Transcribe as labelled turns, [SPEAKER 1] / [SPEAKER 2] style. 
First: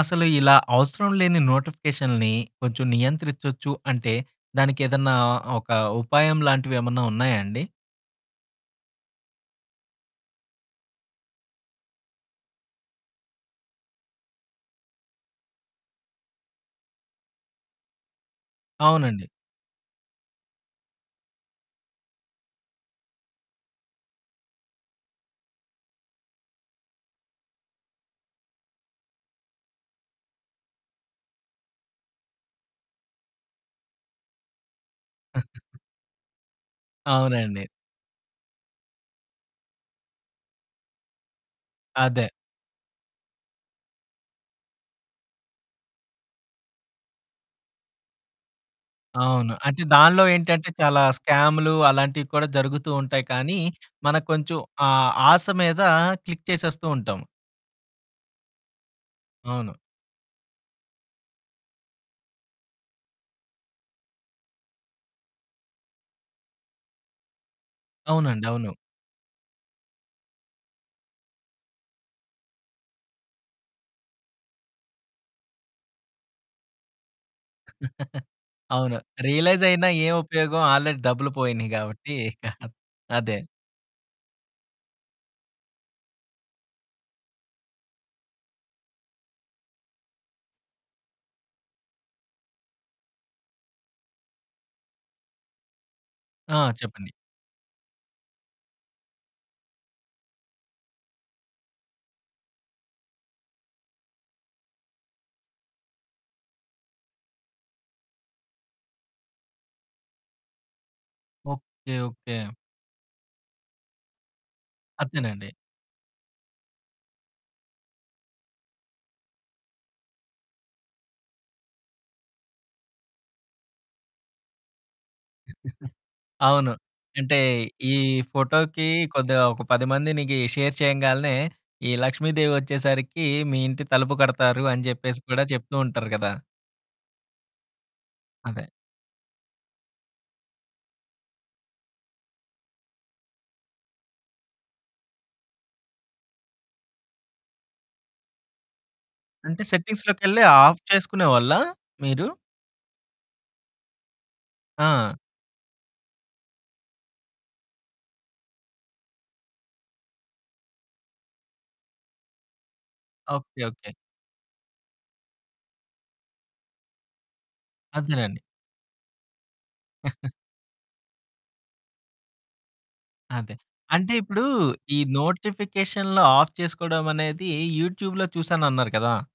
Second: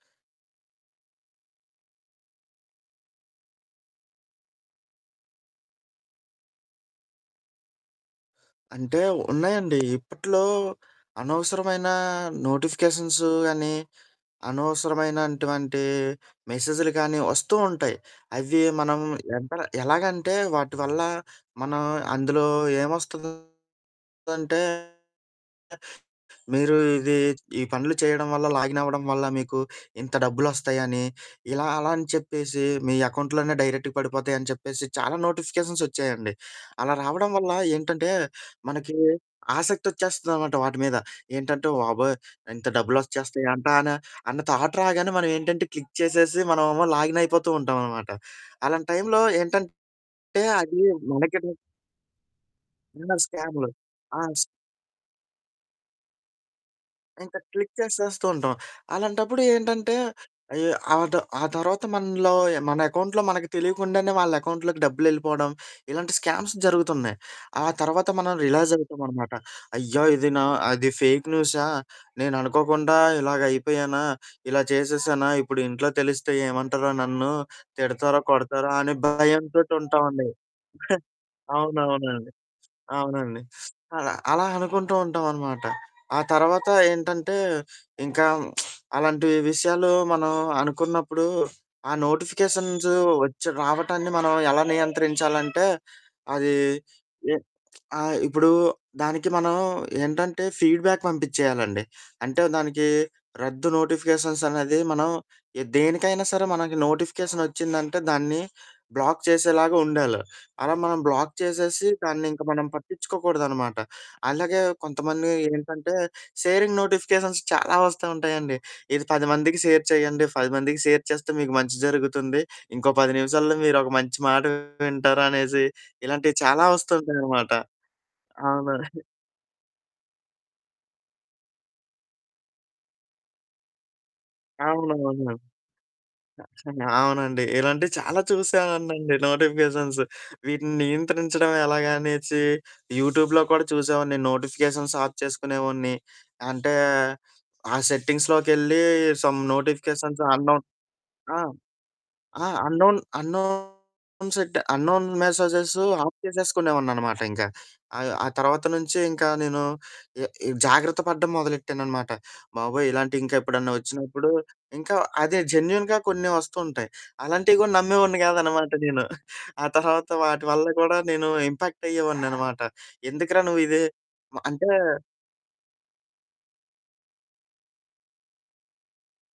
[SPEAKER 1] అసలు ఇలా అవసరం లేని నోటిఫికేషన్‌లని కొంచెం నియంత్రిచ్చొచ్చు అంటే, దానికేదన్నా ఒక ఉపాయం లాంటివేమన్నా ఉన్నాయా అండి?
[SPEAKER 2] అంటే, ఉన్నాయండి. ఇప్పట్లో, అనవసరమైనా నోటిఫికేషన్స్ అనీ, అనవసరమైనటువంటి మెసేజులు గానీ, ఒస్తూ ఉంటాయి. అవి మనం
[SPEAKER 1] అవునండి.
[SPEAKER 2] ఎంతలా ఎలాగంటే, వాటి వల్ల మనం అందులో ఏమొస్తందంటే, మీరు ఇదీ ఈ పనులు చెయ్యడం వల్ల, లాగినవ్వడం వల్ల, మీకు ఇంత డబ్బులొస్తాయని, ఇలా అలా అని చెప్పేసి, మీ ఎకౌంట్‌లోనే డైరెక్ట్‌గా పడిపోతాయని చెప్పేసి, చాలా నోటిఫికేషన్సొచ్చాయండి. అలా రావడం వల్ల
[SPEAKER 1] అవునండి.
[SPEAKER 2] ఏంటంటే, మనకీ ఆసక్తొచ్చేస్తదనమాట వాటి మీద. ఏంటంటే, వాబోయ్!
[SPEAKER 1] అదే.
[SPEAKER 2] ఇంత డబ్బులొచ్చేస్తాయంటాన అన్న థాట్ రాగానే, మనవేంటంటే క్లిక్ చేసేసి, మనమేమో లాగినయిపోతూ ఉంటామనమాట. అలాంటి టైంలో
[SPEAKER 1] అవును. అంటే
[SPEAKER 2] ఏంటంటే
[SPEAKER 1] దానిలో ఏంటంటే,
[SPEAKER 2] అది,
[SPEAKER 1] చాలా
[SPEAKER 2] మనకెటు
[SPEAKER 1] స్కాములు అలాంటియి కూడా జరుగుతూ
[SPEAKER 2] ఇన్నర్
[SPEAKER 1] ఉంటాయి, కానీ
[SPEAKER 2] స్కాములు. ఆ!
[SPEAKER 1] మనకు కొంచెం ఆ ఆశ మీదా క్లిక్ చేసేస్తూ ఉంటాము.
[SPEAKER 2] ఇంక క్లిక్ చేసేస్తూంటాం. అలాంటప్పుడు
[SPEAKER 1] అవును.
[SPEAKER 2] ఏంటంటే, అయ్యో! ఆడో ఆ తర్వాత మనలో యాహ్, మన ఎకౌంట్‌లో మనకి తెలీకుండానే, వాళ్ళెకౌంట్‌లోకి డబ్బులెళ్ళిపోడం, ఇలాంటి స్కామ్స్ జరుగుతున్నాయి. ఆ తర్వాత మనం
[SPEAKER 1] అవునండి. అవును.
[SPEAKER 2] రిలాజవుతామనమాట. అయ్యా! ఇది నా అది ఫేక్ న్యూసా, నేననుకోకుండా ఇలాగయిపోయానా, ఇలా చేసేసానా, ఇప్పుడు ఇంట్లో తెలిస్తే ఏమంటరో నన్ను, తిడతారా, కొడతారా, అనే
[SPEAKER 1] అవును. రియలైజయినా ఏం
[SPEAKER 2] భయంతోటుంటామండి.
[SPEAKER 1] ఉపయోగం! ఆల్రెడీ డబ్బులు పోయినియి గాబట్టీ
[SPEAKER 2] అవునవునండి.
[SPEAKER 1] ఇక అదే.
[SPEAKER 2] అవునండి. అలా, అలా అనుకుంటూ ఉంటావనమాట. ఆ తర్వాతా ఏంటంటే, ఇంకా అలాంటీ విషయాలు మనం అనుకున్నప్పుడూ ఆ నోటిఫికేషన్స్ ఒచ్చి రావటాన్ని మనం ఎలా నియంత్రించాలంటే, అదీ
[SPEAKER 1] ఆ! చెప్పండి.
[SPEAKER 2] ఎ ఆహ్, ఇప్పుడూ దానికి మనం ఏంటంటే, ఫీడ్‌బ్యాక్ పంపిచ్చెయ్యాలండి .అంటే, దానికీ రద్దు నోటిఫికేషన్సనేది మనం ఎ దేనికైనా సరే మనకి నోటిఫికేషనొచ్చిందంటే, దాన్ని బ్లాక్ చేసేలాగా ఉండాలి. అలా మనం బ్లాక్ చేసేసి,
[SPEAKER 1] ఓకే.
[SPEAKER 2] దాన్నింక
[SPEAKER 1] ఓకే.
[SPEAKER 2] మనం పట్టిచ్చుకోకూడదనమాట. అలాగే కొంతమంది
[SPEAKER 1] అత్తేనండి.
[SPEAKER 2] ఏంటంటే, సేరింగ్ నోటిఫికేషన్స్ చాలా వస్తా ఉంటాయండి. ఇది 10 మందికి షేర్ చెయ్యండి, 10 మందికి షేర్ చేస్తే, మీకు మంచి జరుగుతుంది, ఇంకో 10 నిమిషాల్లో మీరొక మంచి మాట వింటారు అనేసి, ఇలాంటియి చాలా
[SPEAKER 1] అవును.
[SPEAKER 2] వస్తూ
[SPEAKER 1] అంటే,
[SPEAKER 2] ఉంటాయనమాట.
[SPEAKER 1] ఈ
[SPEAKER 2] ఆ! మరి
[SPEAKER 1] ఫోటోకి కొద్దిగా ఒక 10 మందినికీ షేర్ చెయ్యంగాలనే, ఈ లక్ష్మీదేవి ఒచ్చేసరికీ, మీ ఇంటి తలుపు కొడతారు అని జెప్పేసి
[SPEAKER 2] అవునవును.
[SPEAKER 1] కూడా జెప్తూ ఉంటారు గదా!
[SPEAKER 2] కచ్చితంగా అవునండి, ఇలాంటియి చాలా
[SPEAKER 1] అదే.
[SPEAKER 2] చూశానండి నోటిఫికేషన్స్. వీటిని నియంత్రించడం ఎలాగా అనేసీ యూట్యూబ్‌లో కూడా చూసేవోడిని, నోటిఫికేషన్స్ ఆఫ్ చేసుకునేవోడిని. అంటే, ఆ సెట్టింగ్స్‌లోకెళ్ళీ, సమ్
[SPEAKER 1] అంటే,
[SPEAKER 2] నోటిఫికేషన్స్
[SPEAKER 1] సెట్టింగ్స్‌లోకెళ్ళే
[SPEAKER 2] అన్‌నోన్
[SPEAKER 1] ఆఫ్
[SPEAKER 2] ఆ!
[SPEAKER 1] చేసుకునేవాళ్ళా మీరు?
[SPEAKER 2] ఆ! అన్‌నోన్ అన్‌నోన్ సెడ్డ, అన్‌నోన్
[SPEAKER 1] ఆ!
[SPEAKER 2] మెసేజెస్ ఆఫ్ చేసేసుకునేవోడిననమాట ఇంక. ఆ యొ ఆ తర్వాత నుంచీ ఇంకా నేను ఎ ఇవ్ జాగ్రత్త పడడం మొదలెట్టాననమాట. బాబోయ్!
[SPEAKER 1] ఓకే.
[SPEAKER 2] ఇలాంటియికెప్పుడన్నా
[SPEAKER 1] ఓకే.
[SPEAKER 2] ఒచ్చినప్పుడు, ఇంకా అదే జెన్యూన్‌గా కొన్ని వస్తుంటయి. అలాంటివి గూడా నమ్మేవోడిని
[SPEAKER 1] అదేనండి.
[SPEAKER 2] గాదనమాట నేను. ఆ తర్వాత వాటి వల్ల గూడా నేను ఇంపాక్టయ్యేవోడిననమాట. ఎందుకురా
[SPEAKER 1] అదే.
[SPEAKER 2] నువ్విదే
[SPEAKER 1] అంటే,
[SPEAKER 2] మ
[SPEAKER 1] ఇప్పుడూ ఈ
[SPEAKER 2] అంటే
[SPEAKER 1] నోటిఫికేషన్‌లో ఆఫ్ చేసుకోడవనేదీ యూట్యూబ్‌లో చూశానన్నారు కదా!